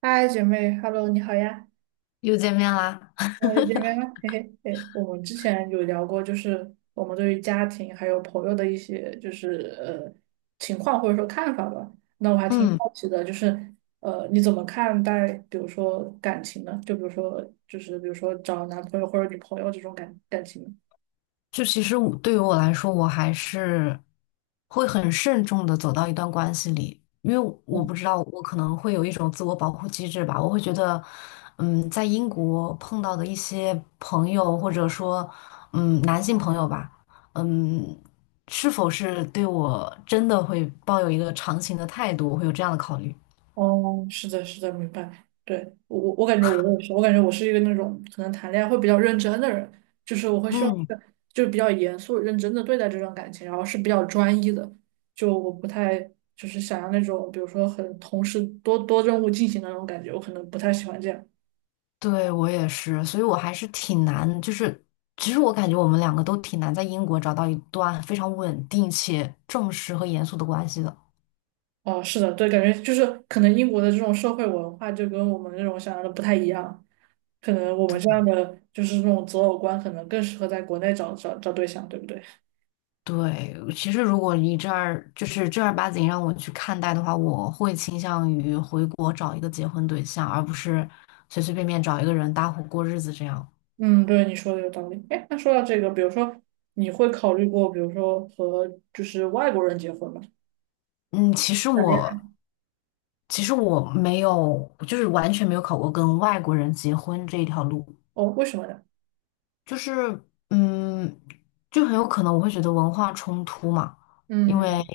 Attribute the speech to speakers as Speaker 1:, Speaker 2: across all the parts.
Speaker 1: 嗨，姐妹，Hello，你好呀，
Speaker 2: 又见面啦。
Speaker 1: 我是姐妹吗？嘿嘿，嘿，我们之前有聊过，就是我们对于家庭还有朋友的一些，就是情况或者说看法吧。那我还挺
Speaker 2: 嗯，
Speaker 1: 好奇的，就是你怎么看待，比如说感情呢？就比如说，就是比如说找男朋友或者女朋友这种感情呢？
Speaker 2: 其实对我来说，我还是会很慎重的走到一段关系里，因为我不知道，我可能会有一种自我保护机制吧。我会觉得，在英国碰到的一些朋友，或者说，男性朋友吧，嗯，是否是对我真的会抱有一个长情的态度，我会有这样的考虑。
Speaker 1: 哦，是的，是的，明白。对，我感觉我也是，我感觉我是一个那种可能谈恋爱会比较认真的人，就是我会希望
Speaker 2: 嗯。
Speaker 1: 是就是比较严肃认真的对待这段感情，然后是比较专一的，就我不太就是想要那种比如说很同时多任务进行的那种感觉，我可能不太喜欢这样。
Speaker 2: 对，我也是，所以我还是挺难，就是其实我感觉我们两个都挺难在英国找到一段非常稳定且正式和严肃的关系的。
Speaker 1: 哦，是的，对，感觉就是可能英国的这种社会文化就跟我们那种想象的不太一样，可能我们这样的就是那种择偶观可能更适合在国内找对象，对不对？
Speaker 2: 对，其实如果你这儿就是正儿八经让我去看待的话，我会倾向于回国找一个结婚对象，而不是随随便便找一个人搭伙过日子这样。
Speaker 1: 嗯，对，你说的有道理。哎，那说到这个，比如说，你会考虑过，比如说和就是外国人结婚吗？
Speaker 2: 嗯，其实
Speaker 1: 谈恋爱。
Speaker 2: 我其实我没有，就是完全没有考过跟外国人结婚这一条路。
Speaker 1: 哦，为什么呢？
Speaker 2: 就是，嗯，就很有可能我会觉得文化冲突嘛，因为，
Speaker 1: 嗯。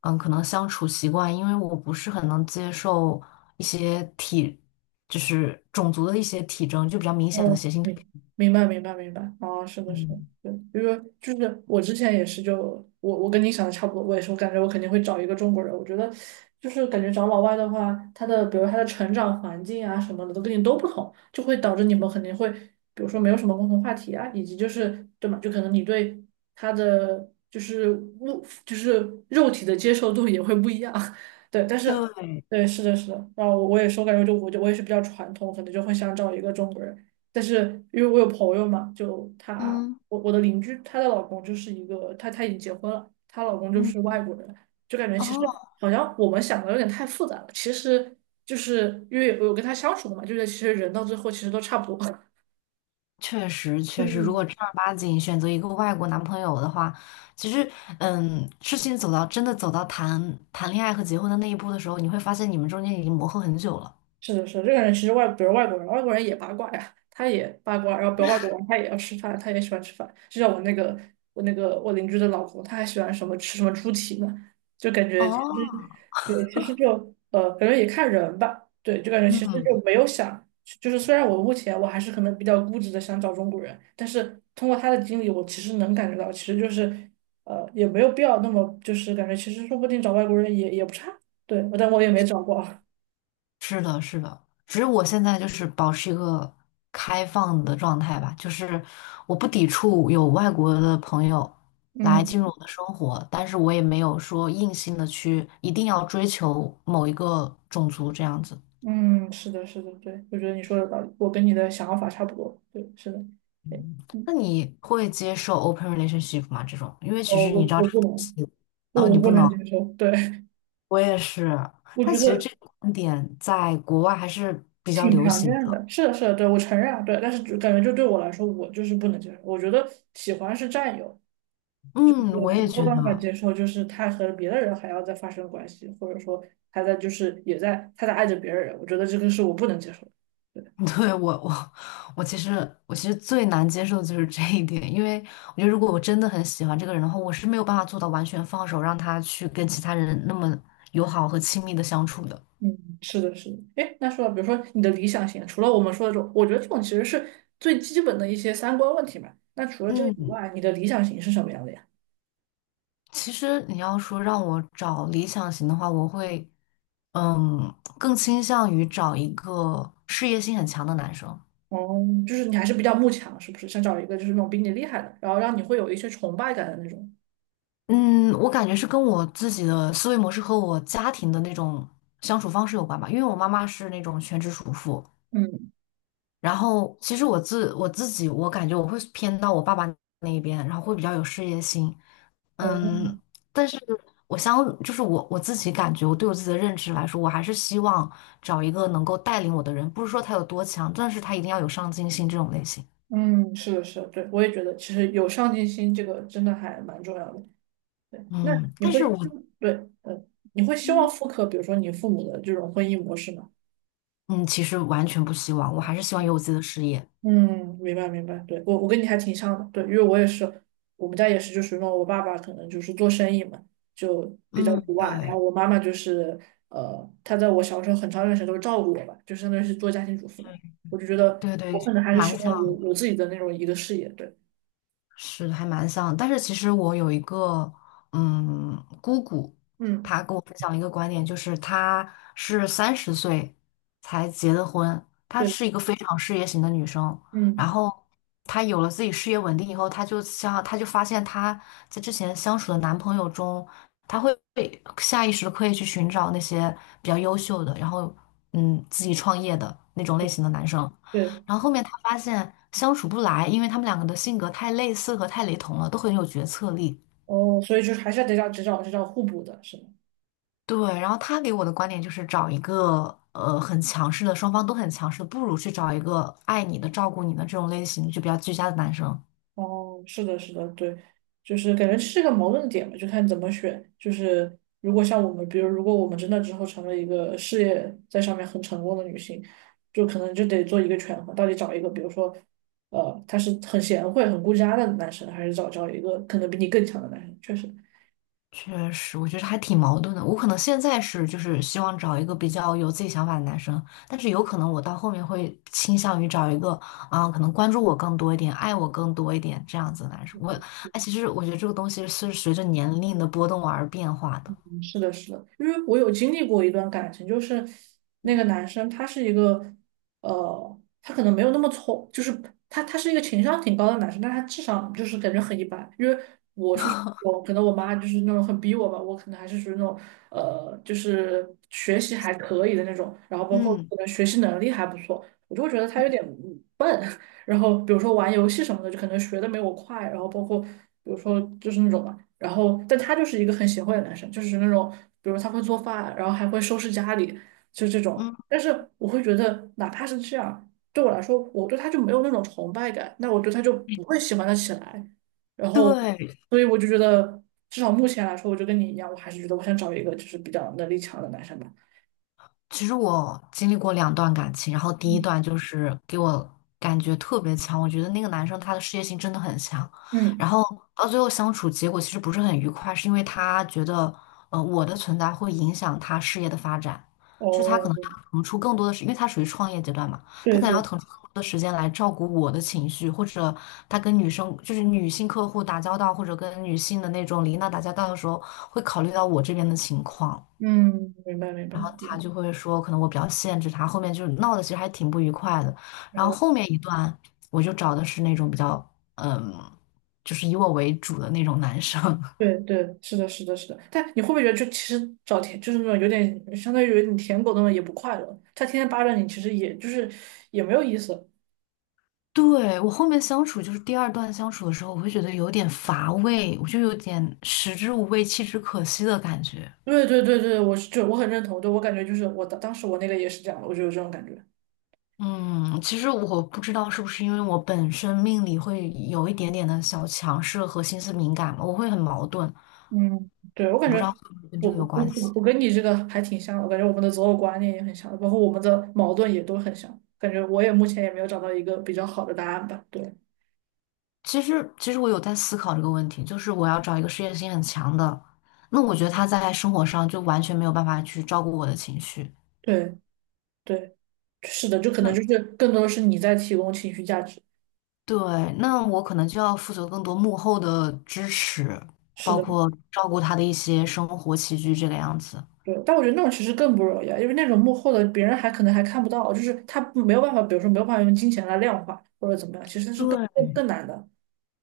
Speaker 2: 嗯，可能相处习惯，因为我不是很能接受一些体，就是种族的一些体征，就比较明显的
Speaker 1: 哦，
Speaker 2: 血腥。
Speaker 1: 明白明白，哦，是的，是的，
Speaker 2: 嗯，
Speaker 1: 对，因为就是我之前也是就，我跟你想的差不多，我也是，我感觉我肯定会找一个中国人，我觉得就是感觉找老外的话，他的比如他的成长环境啊什么的都跟你都不同，就会导致你们肯定会，比如说没有什么共同话题啊，以及就是对嘛，就可能你对他的就是物就是肉体的接受度也会不一样，对，但是
Speaker 2: 对，
Speaker 1: 对，是的，是的，然后我也是，我感觉就我也是比较传统，可能就会想找一个中国人。但是因为我有朋友嘛，就她，
Speaker 2: 嗯
Speaker 1: 我的邻居，她的老公就是一个，她已经结婚了，她老公就
Speaker 2: 嗯，
Speaker 1: 是外国人，就感觉其实
Speaker 2: 哦，
Speaker 1: 好像我们想的有点太复杂了，其实就是因为我有跟她相处过嘛，就是其实人到最后其实都差不多，
Speaker 2: 确实确实，如果
Speaker 1: 嗯，
Speaker 2: 正儿八经选择一个外国男朋友的话，其实，嗯，事情走到真的走到谈谈恋爱和结婚的那一步的时候，你会发现你们中间已经磨合很久了。
Speaker 1: 是的，是的，这个人其实外，比如外国人，外国人也八卦呀，他也八卦，然后比如外国人他也要吃饭，他也喜欢吃饭。就像我那个我邻居的老婆，他还喜欢什么吃什么猪蹄呢，就感觉其实
Speaker 2: 哦。
Speaker 1: 对，其实，感觉也看人吧，对，就感觉其实
Speaker 2: 嗯。
Speaker 1: 就没有想，就是虽然我目前我还是可能比较固执的想找中国人，但是通过他的经历，我其实能感觉到，其实就是，也没有必要那么就是感觉其实说不定找外国人也不差，对，但我也没找过，
Speaker 2: 是的，是的，只是我现在就是保持一个开放的状态吧，就是我不抵触有外国的朋友来进入
Speaker 1: 嗯。
Speaker 2: 我的生活，但是我也没有说硬性的去一定要追求某一个种族这样子。
Speaker 1: 嗯，是的，是的，对，我觉得你说的道理，我跟你的想法差不多。对，是的，对，
Speaker 2: 嗯，
Speaker 1: 嗯，
Speaker 2: 那你会接受 open relationship 吗？这种，因为其
Speaker 1: 哦，
Speaker 2: 实你
Speaker 1: 我
Speaker 2: 知道
Speaker 1: 我
Speaker 2: 这个
Speaker 1: 不
Speaker 2: 东
Speaker 1: 能，
Speaker 2: 西，
Speaker 1: 不，
Speaker 2: 哦，
Speaker 1: 我
Speaker 2: 你
Speaker 1: 不
Speaker 2: 不
Speaker 1: 能
Speaker 2: 能，
Speaker 1: 接受。对，
Speaker 2: 我也是，
Speaker 1: 我
Speaker 2: 但
Speaker 1: 觉
Speaker 2: 其实这
Speaker 1: 得
Speaker 2: 个观点在国外还是比较
Speaker 1: 挺
Speaker 2: 流
Speaker 1: 常
Speaker 2: 行
Speaker 1: 见
Speaker 2: 的。
Speaker 1: 的。是的，是的，对，我承认啊，对，但是就感觉就对我来说，我就是不能接受。我觉得喜欢是占有，
Speaker 2: 嗯，我
Speaker 1: 我没
Speaker 2: 也
Speaker 1: 有
Speaker 2: 觉
Speaker 1: 办法接
Speaker 2: 得。
Speaker 1: 受，就是他和别的人还要再发生关系，或者说他在就是也在他在爱着别人，我觉得这个是我不能接受的。
Speaker 2: 对，我其实最难接受的就是这一点，因为我觉得如果我真的很喜欢这个人的话，我是没有办法做到完全放手，让他去跟其他人那么友好和亲密的相处的。
Speaker 1: 嗯，是的，是的。哎，那说到比如说你的理想型，除了我们说的这种，我觉得这种其实是最基本的一些三观问题嘛。那除了这个以
Speaker 2: 嗯，
Speaker 1: 外，你的理想型是什么样的呀？
Speaker 2: 其实你要说让我找理想型的话，我会嗯更倾向于找一个事业心很强的男生。
Speaker 1: 哦，就是你还是比较慕强，是不是？想找一个就是那种比你厉害的，然后让你会有一些崇拜感的那种。
Speaker 2: 嗯，我感觉是跟我自己的思维模式和我家庭的那种相处方式有关吧，因为我妈妈是那种全职主妇。
Speaker 1: 嗯，
Speaker 2: 然后其实我自己，我感觉我会偏到我爸爸那一边，然后会比较有事业心。
Speaker 1: 哦，
Speaker 2: 嗯，但是我相就是我我自己感觉，我对我自己的认知来说，我还是希望找一个能够带领我的人，不是说他有多强，但是他一定要有上进心这种类型。
Speaker 1: 嗯，是的，是的，对，我也觉得其实有上进心这个真的还蛮重要的。对，那
Speaker 2: 嗯，
Speaker 1: 你
Speaker 2: 但是
Speaker 1: 会，
Speaker 2: 我
Speaker 1: 对，嗯，你会希望
Speaker 2: 嗯，
Speaker 1: 复刻，比如说你父母的这种婚姻模式吗？
Speaker 2: 嗯其实完全不希望，我还是希望有我自己的事业。
Speaker 1: 嗯，明白明白，对，我跟你还挺像的，对，因为我也是，我们家也是，就属于那种我爸爸可能就是做生意嘛，就比较
Speaker 2: 嗯，
Speaker 1: 独爱，然
Speaker 2: 对
Speaker 1: 后我妈妈就是，她在我小时候很长一段时间都照顾我吧，就相当于是做家庭主妇嘛，我就觉得
Speaker 2: 对对，
Speaker 1: 我可能还是
Speaker 2: 蛮
Speaker 1: 希
Speaker 2: 想。
Speaker 1: 望有自己的那种一个事业，对，
Speaker 2: 是还蛮像的，但是其实我有一个姑姑，
Speaker 1: 嗯，
Speaker 2: 她跟我分享一个观点，就是她是30岁才结的婚，她
Speaker 1: 对，
Speaker 2: 是一个非常事业型的女生，然
Speaker 1: 嗯，
Speaker 2: 后她有了自己事业稳定以后，她就发现她在之前相处的男朋友中，她会下意识地刻意去寻找那些比较优秀的，然后自己创业的那种类型的男生。
Speaker 1: 对，
Speaker 2: 然后后面他发现相处不来，因为他们两个的性格太类似和太雷同了，都很有决策力。
Speaker 1: 哦，所以就是还是要得找只找互补的，是吗？
Speaker 2: 对，然后他给我的观点就是找一个很强势的，双方都很强势的，不如去找一个爱你的、照顾你的这种类型就比较居家的男生。
Speaker 1: 哦，是的，是的，对，就是感觉是个矛盾点嘛，就看怎么选。就是如果像我们，比如如果我们真的之后成了一个事业在上面很成功的女性，就可能就得做一个权衡，到底找一个，比如说，呃，他是很贤惠、很顾家的男生，还是找一个可能比你更强的男生？确实，
Speaker 2: 确实，我觉得还挺矛盾的。我可能现在是就是希望找一个比较有自己想法的男生，但是有可能我到后面会倾向于找一个可能关注我更多一点、爱我更多一点这样子的男生。哎，其实我觉得这个东西是随着年龄的波动而变化的。
Speaker 1: 是的，是的，因为我有经历过一段感情，就是那
Speaker 2: 嗯，
Speaker 1: 个男生他是一个，呃，他可能没有那么聪，就是他是一个情商挺高的男生，但他智商就是感觉很一般。因为我是我可能我妈就是那种很逼我吧，我可能还是属于那种呃，就是学习还可以的那种，然后包括
Speaker 2: 嗯，
Speaker 1: 可能学习能力还不错，我就会觉得他有点笨，然后比如说玩游戏什么的，就可能学的没我快，然后包括比如说就是那种嘛，然后但他就是一个很贤惠的男生，就是那种比如他会做饭，然后还会收拾家里，就这种。
Speaker 2: 嗯，
Speaker 1: 但是我会觉得，哪怕是这样，对我来说，我对他就没有那种崇拜感，那我对他就不会喜欢的起来。然后，
Speaker 2: 对，
Speaker 1: 所以我就觉得，至少目前来说，我就跟你一样，我还是觉得我想找一个就是比较能力强的男生吧。
Speaker 2: 其实我经历过两段感情，然后第一
Speaker 1: 嗯
Speaker 2: 段就是给我感觉特别强，我觉得那个男生他的事业心真的很强，然
Speaker 1: 嗯，
Speaker 2: 后到最后相处结果其实不是很愉快，是因为他觉得我的存在会影响他事业的发展，就是他可能
Speaker 1: 哦，
Speaker 2: 要腾出更多的时，因为他属于创业阶段嘛，他
Speaker 1: 对
Speaker 2: 可能要
Speaker 1: 对，
Speaker 2: 腾出更多的时间来照顾我的情绪，或者他跟女生就是女性客户打交道，或者跟女性的那种领导打交道的时候，会考虑到我这边的情况。
Speaker 1: 嗯，明白明白，
Speaker 2: 然后他
Speaker 1: 嗯，
Speaker 2: 就会说，可能我比较限制他，后面就是闹的其实还挺不愉快的。然后后
Speaker 1: 哦。
Speaker 2: 面一段，我就找的是那种比较，嗯，就是以我为主的那种男生。
Speaker 1: 对对，是的，是的，是的。但你会不会觉得，就其实找舔，就是那种有点相当于你舔狗那种，也不快乐。他天天扒着你，其实也就是也没有意思。
Speaker 2: 对，我后面相处，就是第二段相处的时候，我会觉得有点乏味，我就有点食之无味，弃之可惜的感觉。
Speaker 1: 对对对对，我是就我很认同。对我感觉就是我当当时我那个也是这样的，我就有这种感觉。
Speaker 2: 嗯，其实我不知道是不是因为我本身命里会有一点点的小强势和心思敏感嘛，我会很矛盾，
Speaker 1: 嗯，对，我感
Speaker 2: 我不
Speaker 1: 觉
Speaker 2: 知道会不会跟
Speaker 1: 我
Speaker 2: 这个有
Speaker 1: 我
Speaker 2: 关
Speaker 1: 我
Speaker 2: 系。
Speaker 1: 我跟你这个还挺像的，我感觉我们的择偶观念也很像，包括我们的矛盾也都很像。感觉我也目前也没有找到一个比较好的答案吧。对
Speaker 2: 其实我有在思考这个问题，就是我要找一个事业心很强的，那我觉得他在生活上就完全没有办法去照顾我的情绪。
Speaker 1: 对对，是的，就可能就
Speaker 2: 那
Speaker 1: 是更多的是你在提供情绪价值。
Speaker 2: 对，那我可能就要负责更多幕后的支持，
Speaker 1: 是
Speaker 2: 包
Speaker 1: 的。
Speaker 2: 括照顾他的一些生活起居这个样子。
Speaker 1: 对，但我觉得那种其实更不容易啊，因为那种幕后的别人还可能还看不到，就是他没有办法，比如说没有办法用金钱来量化或者怎么样，其实是更更
Speaker 2: 对。
Speaker 1: 更难的。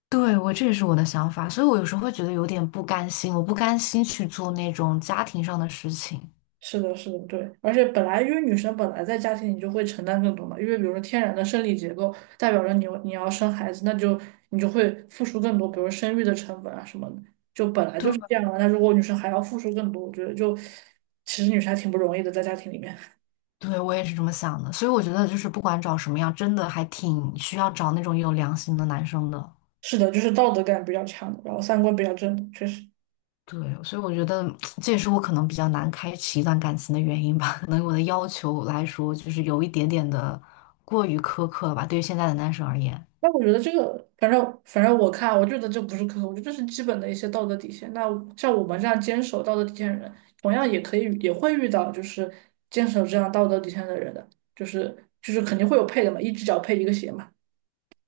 Speaker 2: 对，我这也是我的想法，所以我有时候会觉得有点不甘心，我不甘心去做那种家庭上的事情。
Speaker 1: 是的，是的，对，而且本来因为女生本来在家庭里就会承担更多嘛，因为比如说天然的生理结构代表着你有你要生孩子，那就你就会付出更多，比如生育的成本啊什么的，就本来就是
Speaker 2: 对。
Speaker 1: 这样的。那如果女生还要付出更多，我觉得就其实女生还挺不容易的，在家庭里面。
Speaker 2: 对，我也是这么想的，所以我觉得就是不管找什么样，真的还挺需要找那种有良心的男生的。
Speaker 1: 是的，就是道德感比较强的然后三观比较正的确实。
Speaker 2: 对，所以我觉得 这也是我可能比较难开启一段感情的原因吧。可能我的要求来说，就是有一点点的过于苛刻了吧，对于现在的男生而言，
Speaker 1: 那我觉得这个，反正我看，我觉得这不是苛刻，我觉得这是基本的一些道德底线。那像我们这样坚守道德底线的人，同样也可以也会遇到就是坚守这样道德底线的人的，就是肯定会有配的嘛，一只脚配一个鞋嘛。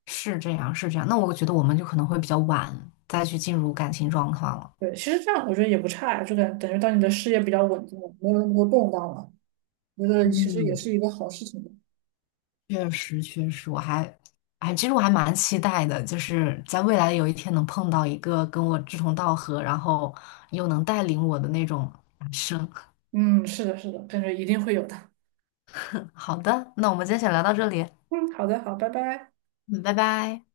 Speaker 2: 是这样，是这样。那我觉得我们就可能会比较晚再去进入感情状况了。
Speaker 1: 对，其实这样我觉得也不差呀，就感等于到你的事业比较稳定了，没有那么多动荡了，觉得其实也
Speaker 2: 嗯，
Speaker 1: 是一个好事情的。
Speaker 2: 确实，确实，哎，其实我还蛮期待的，就是在未来有一天能碰到一个跟我志同道合，然后又能带领我的那种男生。
Speaker 1: 嗯，是的，是的，感觉一定会有的。
Speaker 2: 好的，那我们今天先聊到这里，
Speaker 1: 嗯，好的，好，拜拜。
Speaker 2: 嗯，拜拜。